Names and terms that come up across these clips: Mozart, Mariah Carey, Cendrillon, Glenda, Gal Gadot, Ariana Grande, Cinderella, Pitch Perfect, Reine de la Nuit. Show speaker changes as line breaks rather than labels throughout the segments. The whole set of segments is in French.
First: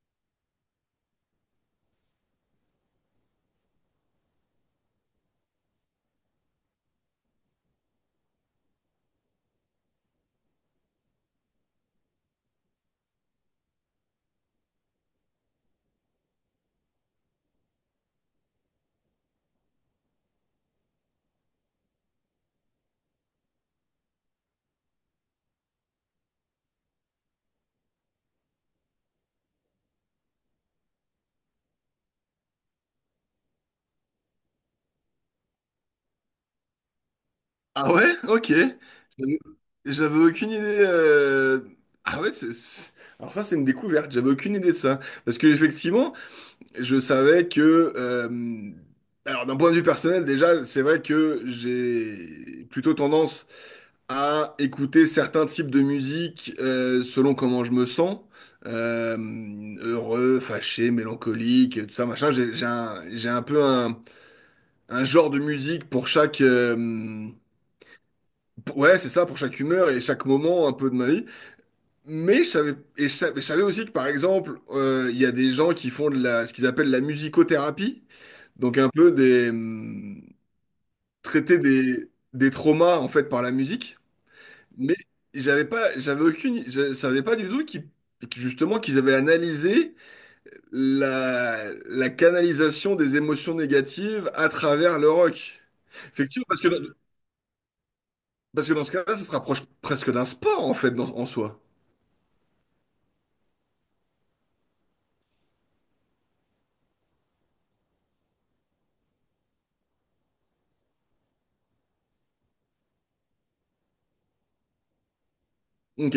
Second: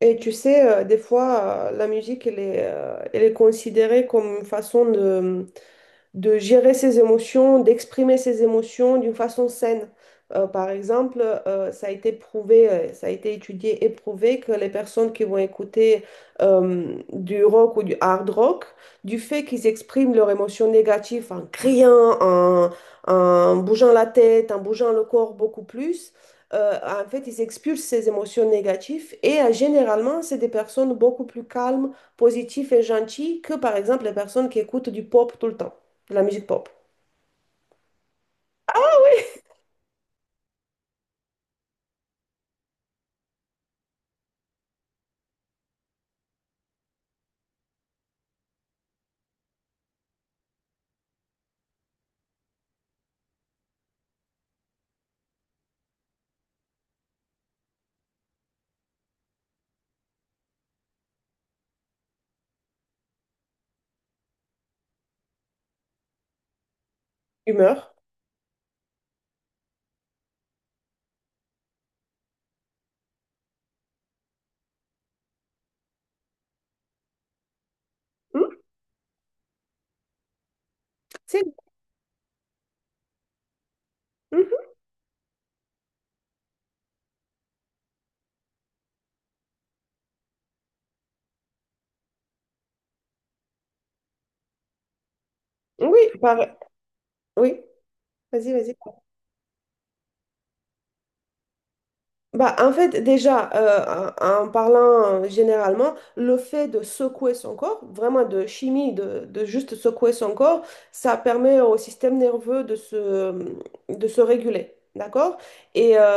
Et tu sais, des fois, la musique, elle est considérée comme une façon de gérer ses émotions, d'exprimer ses émotions d'une façon saine. Par exemple, ça a été prouvé, ça a été étudié et prouvé que les personnes qui vont écouter du rock ou du hard rock, du fait qu'ils expriment leurs émotions négatives en criant, en, en bougeant la tête, en bougeant le corps beaucoup plus, en fait, ils expulsent ces émotions négatives et généralement, c'est des personnes beaucoup plus calmes, positives et gentilles que, par exemple, les personnes qui écoutent du pop tout le temps de La musique pop.
Ah ouais? Ok.
Ah
J'avais
oui.
j'avais aucune idée. Ah ouais, Alors ça, c'est une découverte. J'avais aucune idée de ça. Parce que effectivement, je savais que... euh, Alors d'un point de vue personnel, déjà, c'est vrai que j'ai plutôt tendance à écouter certains types de musique, selon comment je me sens. Euh, Heureux, fâché, mélancolique, tout ça, machin. J'ai un peu un genre de musique
Humeur.
Ouais, c'est ça, pour chaque humeur et chaque moment un peu de ma vie. Mais je savais, et je savais aussi que, par exemple, il y a des gens qui font de la, ce qu'ils appellent la musicothérapie,
Hmm,
donc un peu traiter
c'est-
des traumas, en fait, par la musique.
Mhm.
Mais j'avais pas, je savais pas du tout que justement, qu'ils avaient analysé la, la canalisation des émotions négatives à travers le rock.
Oui, par-
Effectivement,
oui. Vas-y,
parce que
vas-y.
dans ce cas-là, ça se rapproche presque d'un sport, en fait, en soi.
Bah, en fait, déjà, en parlant généralement, le fait de secouer son corps, vraiment de chimie, de juste secouer son corps, ça permet au système nerveux de se réguler, d'accord? Et euh,
Ok.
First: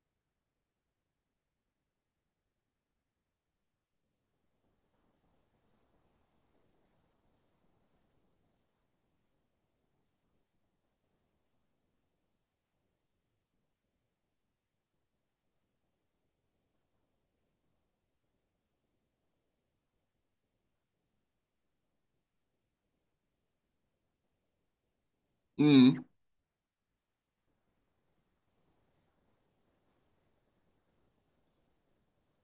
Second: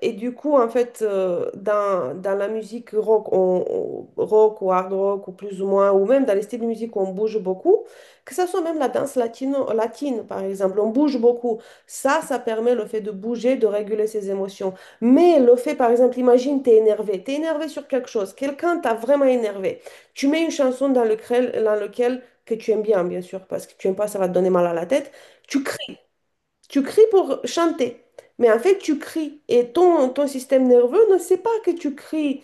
et du coup, en fait, dans, dans la musique rock, rock ou hard rock, ou plus ou moins, ou même dans les styles de musique où on bouge beaucoup, que ce soit même la danse latino, latine, par exemple, on bouge beaucoup. Ça permet le fait de bouger, de réguler ses émotions. Mais le fait, par exemple, imagine, t'es énervé sur quelque chose, quelqu'un t'a vraiment énervé. Tu mets une chanson dans lequel que tu aimes bien, bien sûr, parce que tu aimes pas, ça va te donner mal à la tête. Tu
Hmm.
tu cries pour chanter, mais en fait tu cries et ton, ton système nerveux ne sait pas que tu cries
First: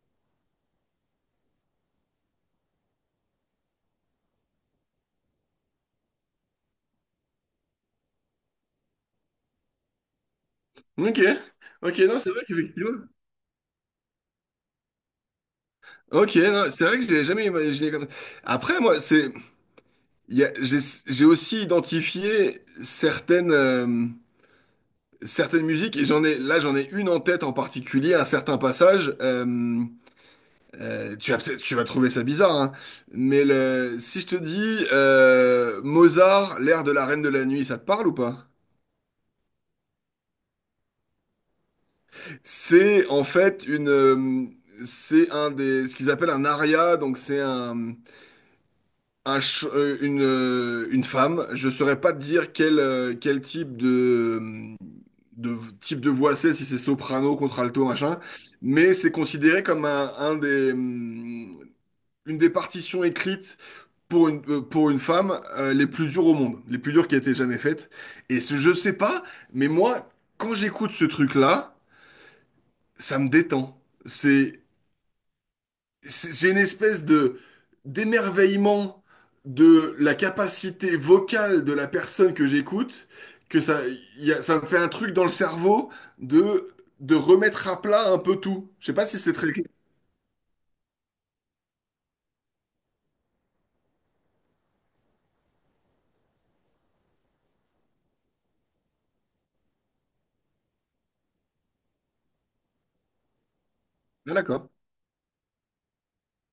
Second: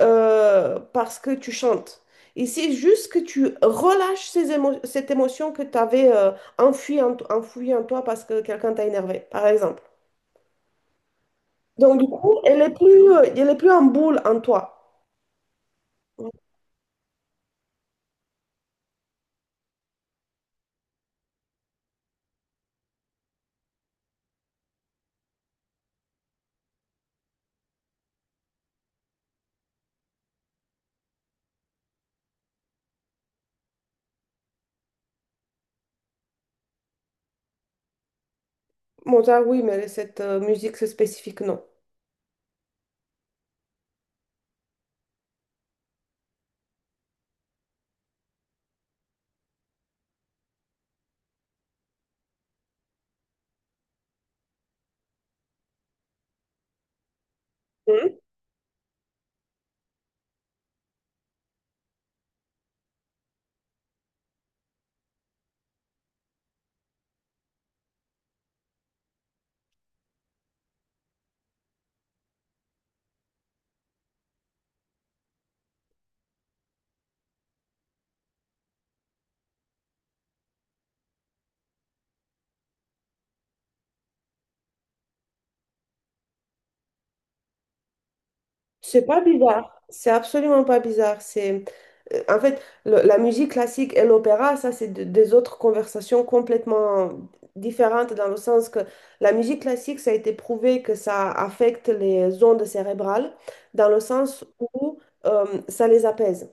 parce que tu chantes. Il sait juste que tu relâches cette émotion que tu avais enfouie en, enfouie en toi parce que quelqu'un t'a énervé, par exemple.
Ok,
Donc
ok,
du
non, c'est
coup,
vrai qu'effectivement.
elle est plus en boule en toi.
Ok, non, c'est vrai que je l'ai jamais imaginé comme. Après, moi, c'est, il y a- j'ai aussi identifié certaines, certaines musiques, et j'en ai, là, j'en ai une en tête en particulier, un certain passage. Tu vas peut-être, tu vas trouver ça bizarre, hein, mais si je te dis, Mozart, l'air de la Reine de la Nuit, ça te parle ou pas?
Mozart, oui, mais cette musique c'est spécifique, non.
C'est en fait une, c'est un des, ce qu'ils appellent un aria, donc c'est une femme. Je saurais pas te dire quel type de type de voix c'est, si c'est soprano, contralto, machin,
Hmm.
mais c'est considéré comme une des partitions écrites pour une femme, les plus dures au monde, les plus dures qui a été jamais faites. Et ce, je sais pas, mais moi, quand j'écoute ce truc-là, ça me détend. c'est J'ai une espèce de d'émerveillement de la capacité vocale de la personne que j'écoute, que ça, il y a- ça me fait un truc dans le cerveau de, de remettre à plat un peu tout. Je sais
C'est
pas si
pas
c'est très clair.
bizarre. C'est absolument pas bizarre. C'est, en fait, la musique classique et l'opéra, ça, c'est des autres conversations complètement différentes dans le sens que la musique classique, ça a été prouvé que ça affecte les ondes cérébrales dans le
Ah,
sens
d'accord.
où ça les apaise.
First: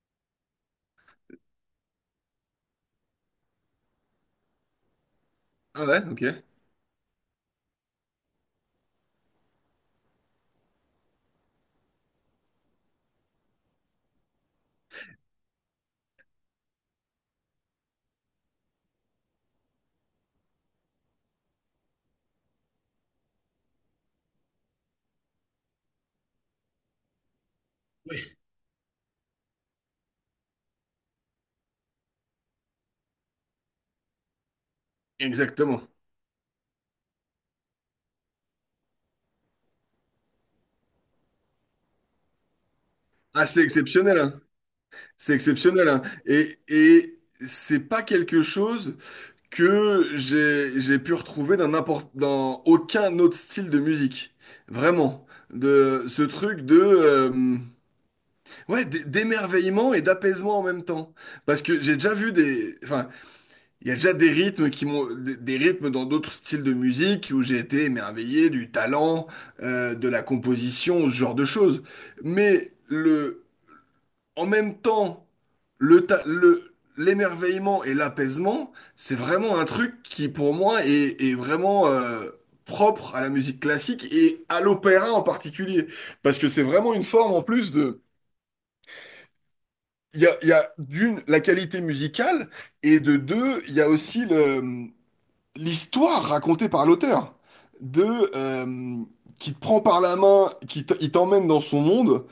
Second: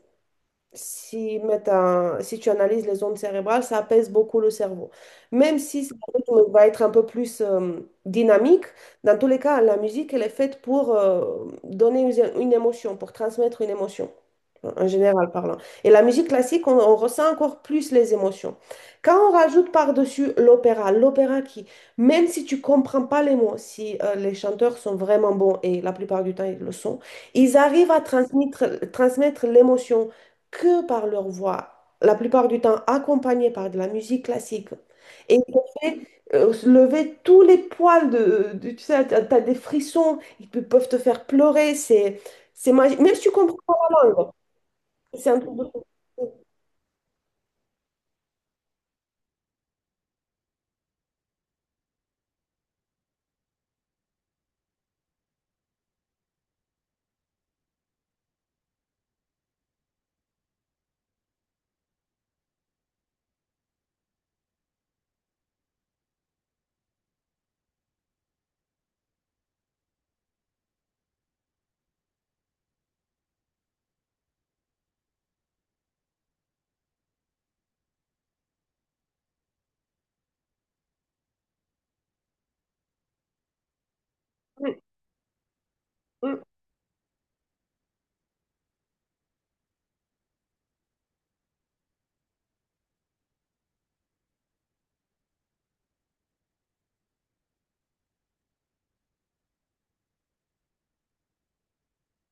Si, mettent un- si tu analyses les ondes cérébrales, ça apaise beaucoup le cerveau. Même si
Ah
ce
ouais, ok.
rythme va être un peu plus dynamique, dans tous les cas, la musique, elle est faite pour donner une émotion, pour transmettre une émotion en général parlant. Et la musique classique, on ressent encore plus les émotions. Quand on rajoute par-dessus l'opéra, l'opéra qui, même si tu comprends pas les mots, si les chanteurs sont vraiment bons, et la plupart du temps ils le sont, ils arrivent à transmettre, transmettre l'émotion que par leur voix, la plupart du temps accompagnée par de la musique classique. Et ils te
Exactement.
fait se lever tous les poils de, tu sais, t'as, t'as des frissons, peuvent te faire pleurer, c'est magique. Même si tu
Ah,
comprends
c'est
pas la
exceptionnel,
langue.
hein.
C'est
C'est
un peu beaucoup.
exceptionnel, hein. Et c'est pas quelque chose que j'ai pu retrouver dans aucun autre style de musique. Vraiment. De ce truc de, ouais, d'émerveillement et d'apaisement en même temps. Parce que j'ai déjà vu, des enfin, il y a déjà des rythmes, des rythmes dans d'autres styles de musique où j'ai été émerveillé du talent, de la composition, ce genre de choses. Mais le en même temps, l'émerveillement et l'apaisement, c'est vraiment un truc qui, pour moi, est vraiment, propre à la musique classique et à
Mm,
l'opéra en particulier.
mm.
Parce
Mm.
que c'est vraiment une forme, en plus, de... Il y a d'une, la qualité musicale, et de deux, il y a aussi l'histoire racontée par l'auteur, de, euh, qui te prend par la main, il t'emmène dans son monde.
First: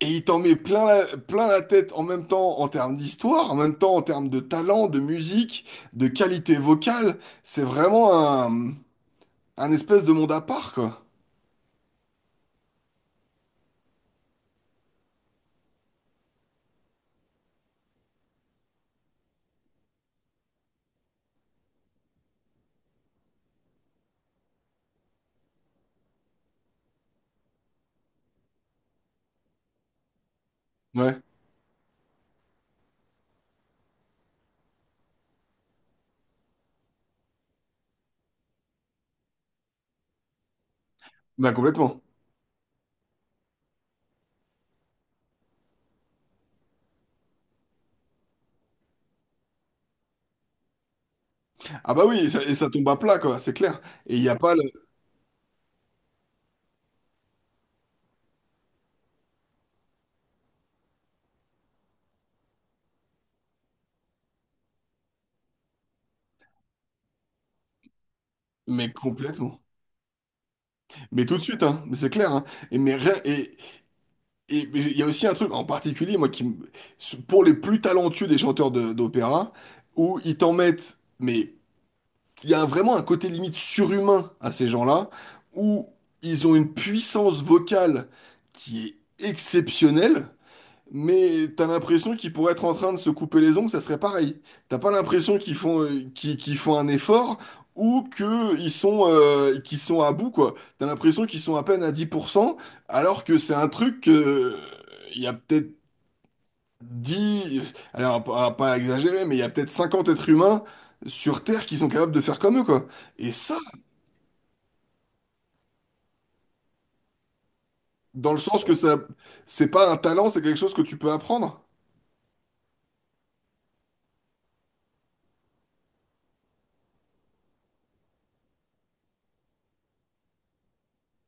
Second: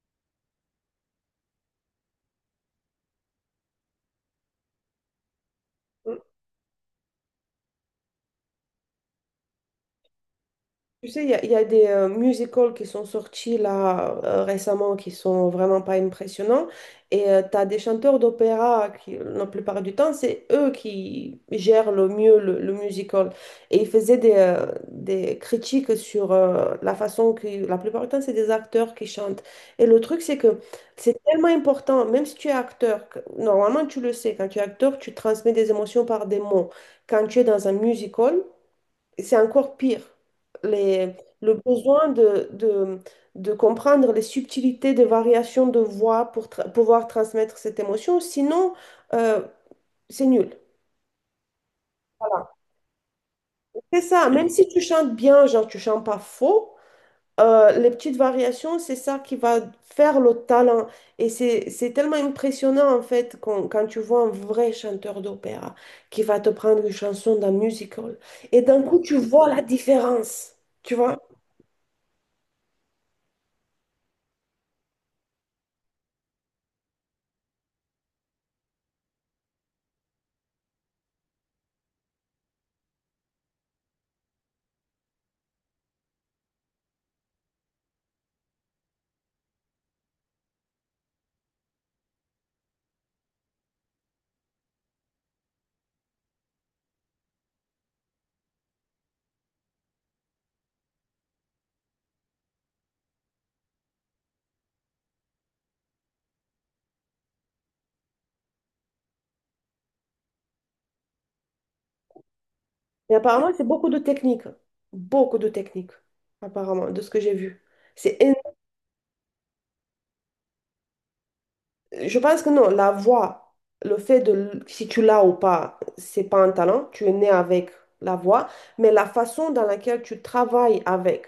Et il t'en met plein la tête, en même temps en termes d'histoire, en même temps en termes de talent, de musique, de qualité vocale. C'est vraiment un, un espèce de monde à part, quoi.
Tu sais, il y a des musicals qui sont sortis là récemment qui sont vraiment pas impressionnants. Et tu as des chanteurs d'opéra qui, la plupart du temps, c'est eux qui gèrent le mieux le musical. Et ils faisaient des critiques sur la façon que, la plupart du temps, c'est des acteurs qui chantent. Et le truc, c'est que c'est
Ouais,
tellement important, même si tu es acteur, normalement, tu le sais, quand tu es acteur, tu transmets des émotions par des mots. Quand tu es dans un musical, c'est encore pire. Les-
bah
le
complètement.
besoin de comprendre les subtilités des variations de voix pour pouvoir transmettre cette émotion, sinon, euh, c'est nul.
Ah bah oui, et ça,
Voilà.
et ça tombe à plat, quoi, c'est clair.
C'est
Et il
ça,
n'y a
même
pas le...
si tu chantes bien, genre tu chantes pas faux, les petites variations, c'est ça qui va faire le talent. Et c'est tellement impressionnant en fait quand, quand tu vois un vrai chanteur d'opéra qui va te prendre une chanson d'un musical et d'un
Mais
coup tu vois
complètement.
la différence, tu vois?
Mais tout de suite, hein, mais c'est clair, hein. Et mais il y a aussi un truc en particulier, moi, pour les plus talentueux des chanteurs d'opéra, où ils t'en mettent... mais il y a vraiment un côté limite surhumain à ces gens-là, où ils ont une puissance vocale qui est exceptionnelle, mais t'as l'impression qu'ils pourraient être en train de se couper les ongles, ça serait pareil. T'as pas l'impression qu'ils font, qu'ils font un effort, ou qu'ils sont à bout, quoi. T'as l'impression qu'ils sont à peine à 10 %, alors que c'est un truc que... il y a peut-être 10, alors pas exagérer, mais il y a peut-être 50 êtres humains sur Terre qui sont capables de faire comme eux, quoi.
Et
Et
apparemment,
ça,
c'est beaucoup de techniques. Beaucoup de techniques, apparemment, de ce que j'ai vu. C'est
dans le sens que ça, c'est pas un talent, c'est quelque chose que tu peux apprendre.
Je pense que non, la voix, le fait de, si tu l'as ou pas, c'est pas un talent, tu es né avec la voix, mais la façon dans laquelle tu travailles avec,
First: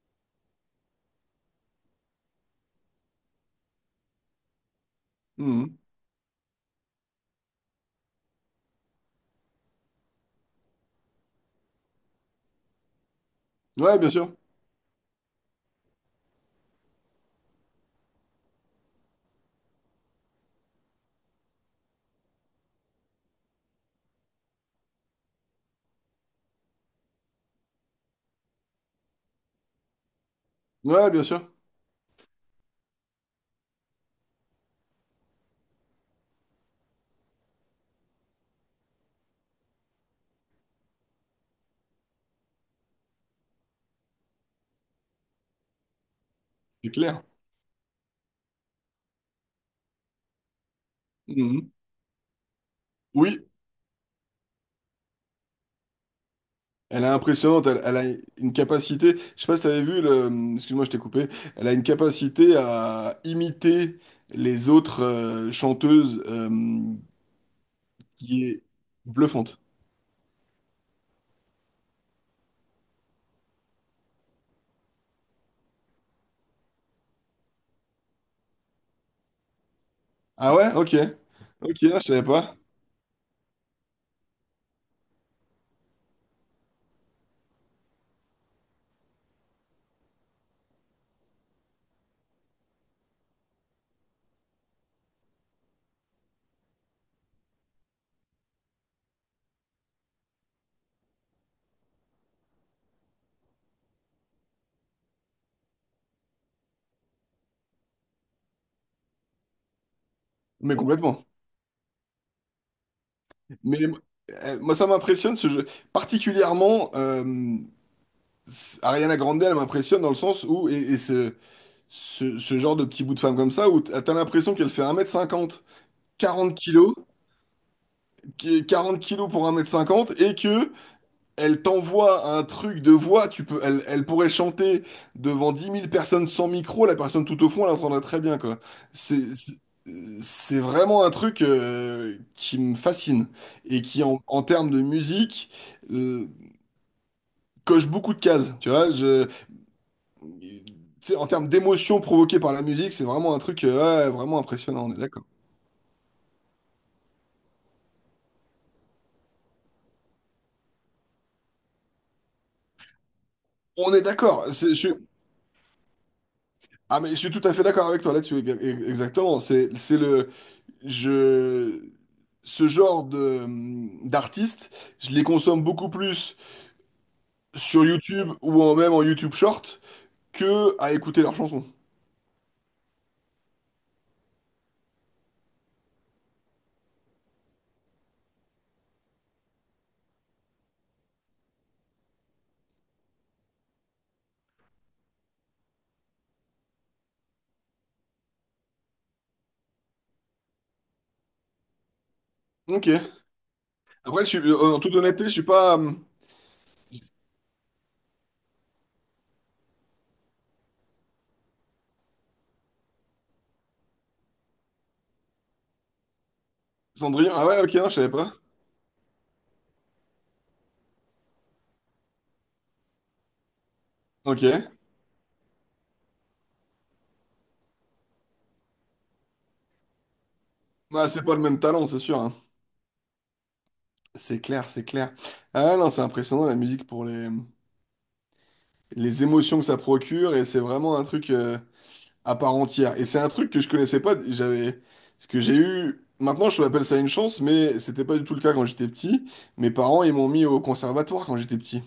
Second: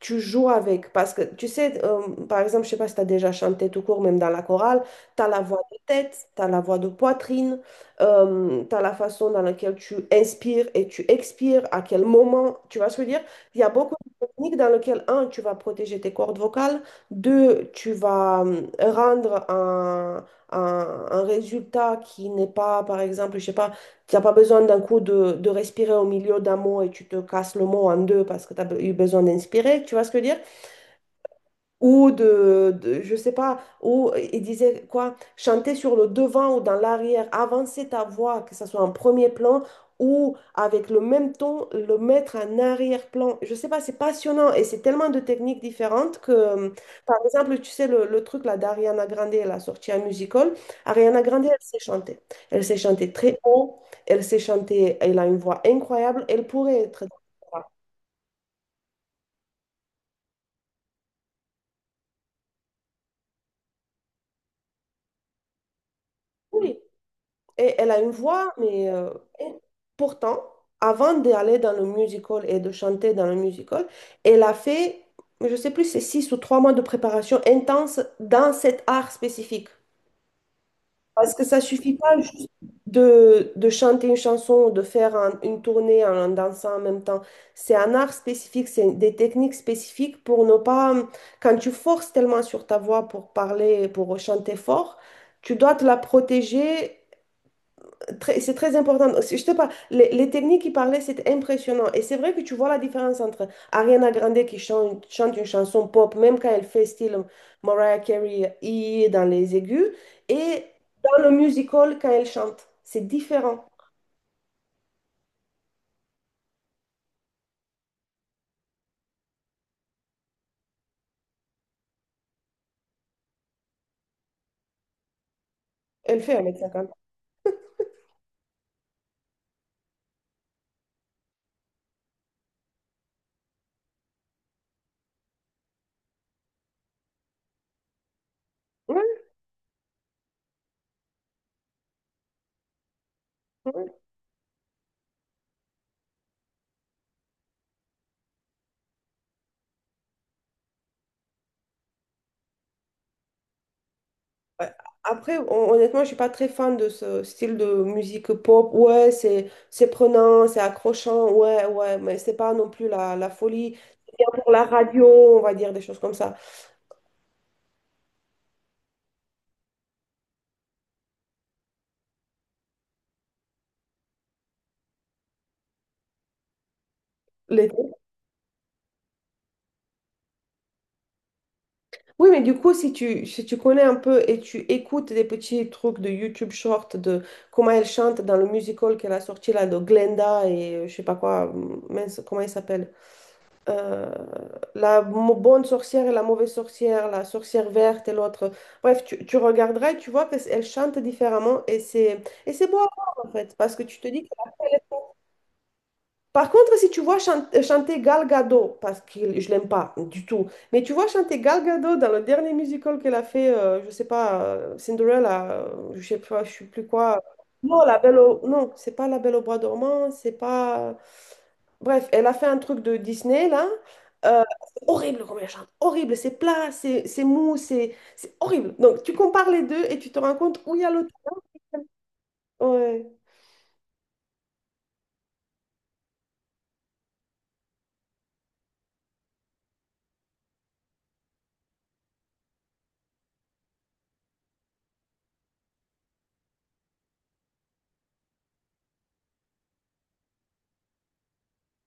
tu joues avec, parce que tu sais, par exemple, je sais pas si tu as déjà chanté tout court, même dans la chorale, tu as la voix de
Mhm.
tête, tu as la voix de poitrine, tu as la façon dans laquelle tu inspires et tu expires, à quel moment, tu vas se dire, il y a beaucoup
Ouais, bien
de
sûr.
techniques dans lesquelles, un, tu vas protéger tes cordes vocales, deux, tu vas rendre un, un résultat qui n'est pas, par exemple, je sais pas, tu n'as pas besoin d'un coup de respirer au milieu d'un mot et tu te casses le mot en deux parce que tu as eu besoin d'inspirer. Tu vois ce que je veux dire?
Ouais, bien sûr.
Ou de, je sais pas, ou il disait quoi, chanter sur le devant ou dans l'arrière, avancer ta voix, que ça soit en premier plan ou avec le même ton, le mettre en arrière-plan. Je sais pas, c'est passionnant et c'est tellement de techniques différentes que,
C'est
par
clair.
exemple, tu sais, le truc là d'Ariana Grande, elle a sorti un musical. Ariana Grande, elle
Mhm.
sait chanter. Elle sait chanter très
Oui.
haut, elle sait chanter, elle a une voix incroyable, elle pourrait être...
Elle est impressionnante, elle a une capacité. Je sais pas si t'avais vu excuse-moi, je t'ai coupé, elle a une capacité à imiter les autres, chanteuses,
Oui. Et elle a une
qui
voix,
est
mais et
bluffante.
pourtant, avant d'aller dans le musical et de chanter dans le musical, elle a fait, je ne sais plus, c'est 6 ou 3 mois de préparation intense dans cet art spécifique.
Ah ouais? Ok.
Parce que ça
Ok,
suffit
je
pas
savais
juste
pas.
de chanter une chanson ou de faire une tournée en, en dansant en même temps. C'est un art spécifique, c'est des techniques spécifiques pour ne pas... Quand tu forces tellement sur ta voix pour parler, pour chanter fort, tu dois te la protéger c'est très important. Je te parle, les techniques qu'il parlait, c'était impressionnant. Et c'est vrai que tu vois la différence entre Ariana Grande qui chante, chante une chanson pop, même quand elle fait style Mariah Carey I dans les aigus, et
Mais
dans
complètement.
le musical quand elle chante. C'est différent.
Mais moi, ça m'impressionne, ce jeu. Particulièrement, Ariana Grande, elle m'impressionne dans le sens où, et ce genre de petit bout de femme comme ça, où t'as l'impression qu'elle fait 1,50 m,
Elle fait
quarante
1 m 50.
kilos, qui est 40 kilos pour 1,50 m. Et que elle t'envoie un truc de voix, tu peux, elle pourrait chanter devant 10 000 personnes sans micro, la personne tout au fond, elle l'entendrait très bien, quoi.
Ouais,
C'est, c'est c'est vraiment un truc, qui me fascine,
ouais.
et
Ouais.
qui, en termes de musique, euh, coche beaucoup de cases, tu vois. Tu sais, en termes d'émotion provoquée par la musique, c'est vraiment un truc, ouais, vraiment
Euh,
impressionnant, on est d'accord.
Après, honnêtement, je suis pas très fan de ce style de musique pop. Ouais, c'est prenant, c'est accrochant. Ouais, ouais, mais c'est pas non plus la, la folie.
On est
C'est bien
d'accord.
pour la radio, on va dire des choses comme ça.
Ah mais je suis tout à fait d'accord avec toi là-dessus. Exactement. C'est le je ce genre de d'artistes, je les consomme beaucoup plus
L'été.
sur YouTube, ou même en YouTube Short, que à écouter leurs chansons.
Oui, mais du coup, si tu, si tu connais un peu et tu écoutes des petits trucs de YouTube short de comment elle chante dans le musical qu'elle a sorti là de Glenda et je sais pas quoi, mince, comment il s'appelle? Euh, bonne sorcière et la mauvaise sorcière, la sorcière verte et l'autre. Bref, tu regarderas et tu vois qu'elle chante différemment et c'est beau à
Ok.
voir en fait parce que tu te
Après,
dis
en toute honnêteté, je suis pas,
Par contre, si tu vois chanter Gal Gadot, parce que je l'aime pas du tout, mais tu vois chanter Gal Gadot dans le dernier musical qu'elle a fait, je sais pas, Cinderella, je sais pas, je sais plus quoi.
Cendrillon. Ah ouais, ok,
Non,
non, je
la
savais
Belle
pas.
au... non, c'est pas la Belle au bois dormant, c'est pas. Bref, elle a fait un truc de Disney là. Euh,
Ok.
c'est horrible comme elle chante, horrible, c'est plat, c'est mou, c'est horrible. Donc tu compares les deux et tu te rends compte où il y a
Bah,
l'autre.
c'est pas le même talent, c'est sûr, hein.
Ouais.
C'est clair, c'est clair. Ah non, c'est impressionnant, la musique, pour les émotions que ça procure, et c'est vraiment un truc à part entière. Et c'est un truc que je connaissais pas. Ce que j'ai eu, maintenant, je l'appelle ça une chance, mais c'était pas du tout le cas quand j'étais petit. Mes parents, ils m'ont mis au conservatoire quand j'étais petit.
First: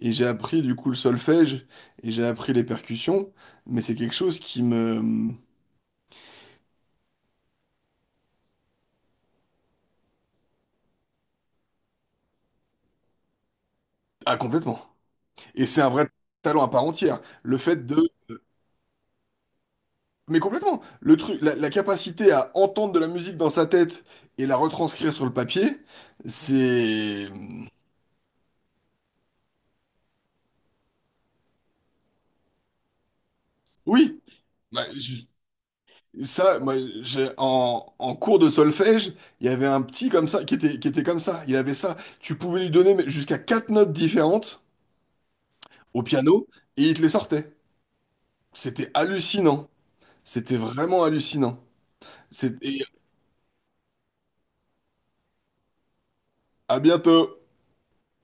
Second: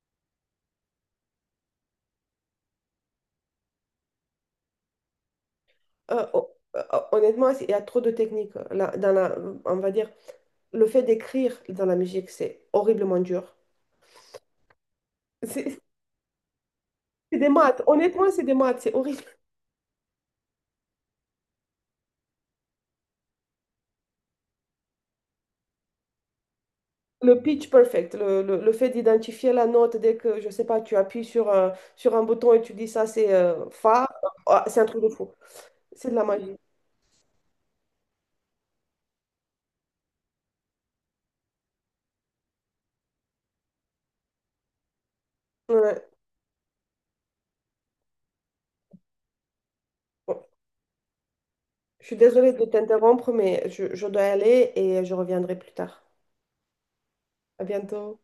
Et j'ai appris du coup le solfège, et j'ai appris les percussions, mais c'est quelque chose qui me...
Euh, oh, oh, honnêtement, il y a trop de techniques là, dans la, on va dire. Le fait d'écrire dans la musique, c'est horriblement dur.
Ah, complètement. Et
C'est
c'est un vrai talent à part entière.
c'est des
Le
maths.
fait de...
Honnêtement, c'est des maths. C'est horrible.
Mais complètement. Le truc, la capacité à entendre de la musique dans sa tête et la retranscrire sur le papier, c'est...
Le pitch perfect, le, le fait d'identifier la note dès que, je sais pas, tu appuies sur un bouton et tu dis ça, c'est fa,
Oui.
ah, c'est un
Bah,
truc de fou. C'est de la magie.
ça, moi, en cours de solfège, il y avait un petit comme ça qui était comme ça. Il avait ça. Tu pouvais lui donner, mais, jusqu'à quatre notes différentes au
Ouais.
piano, et il te les sortait. C'était hallucinant.
Bon,
C'était vraiment hallucinant.
je suis désolée de
C'était
t'interrompre, mais je dois y aller et je reviendrai plus tard.
à bientôt.
À bientôt.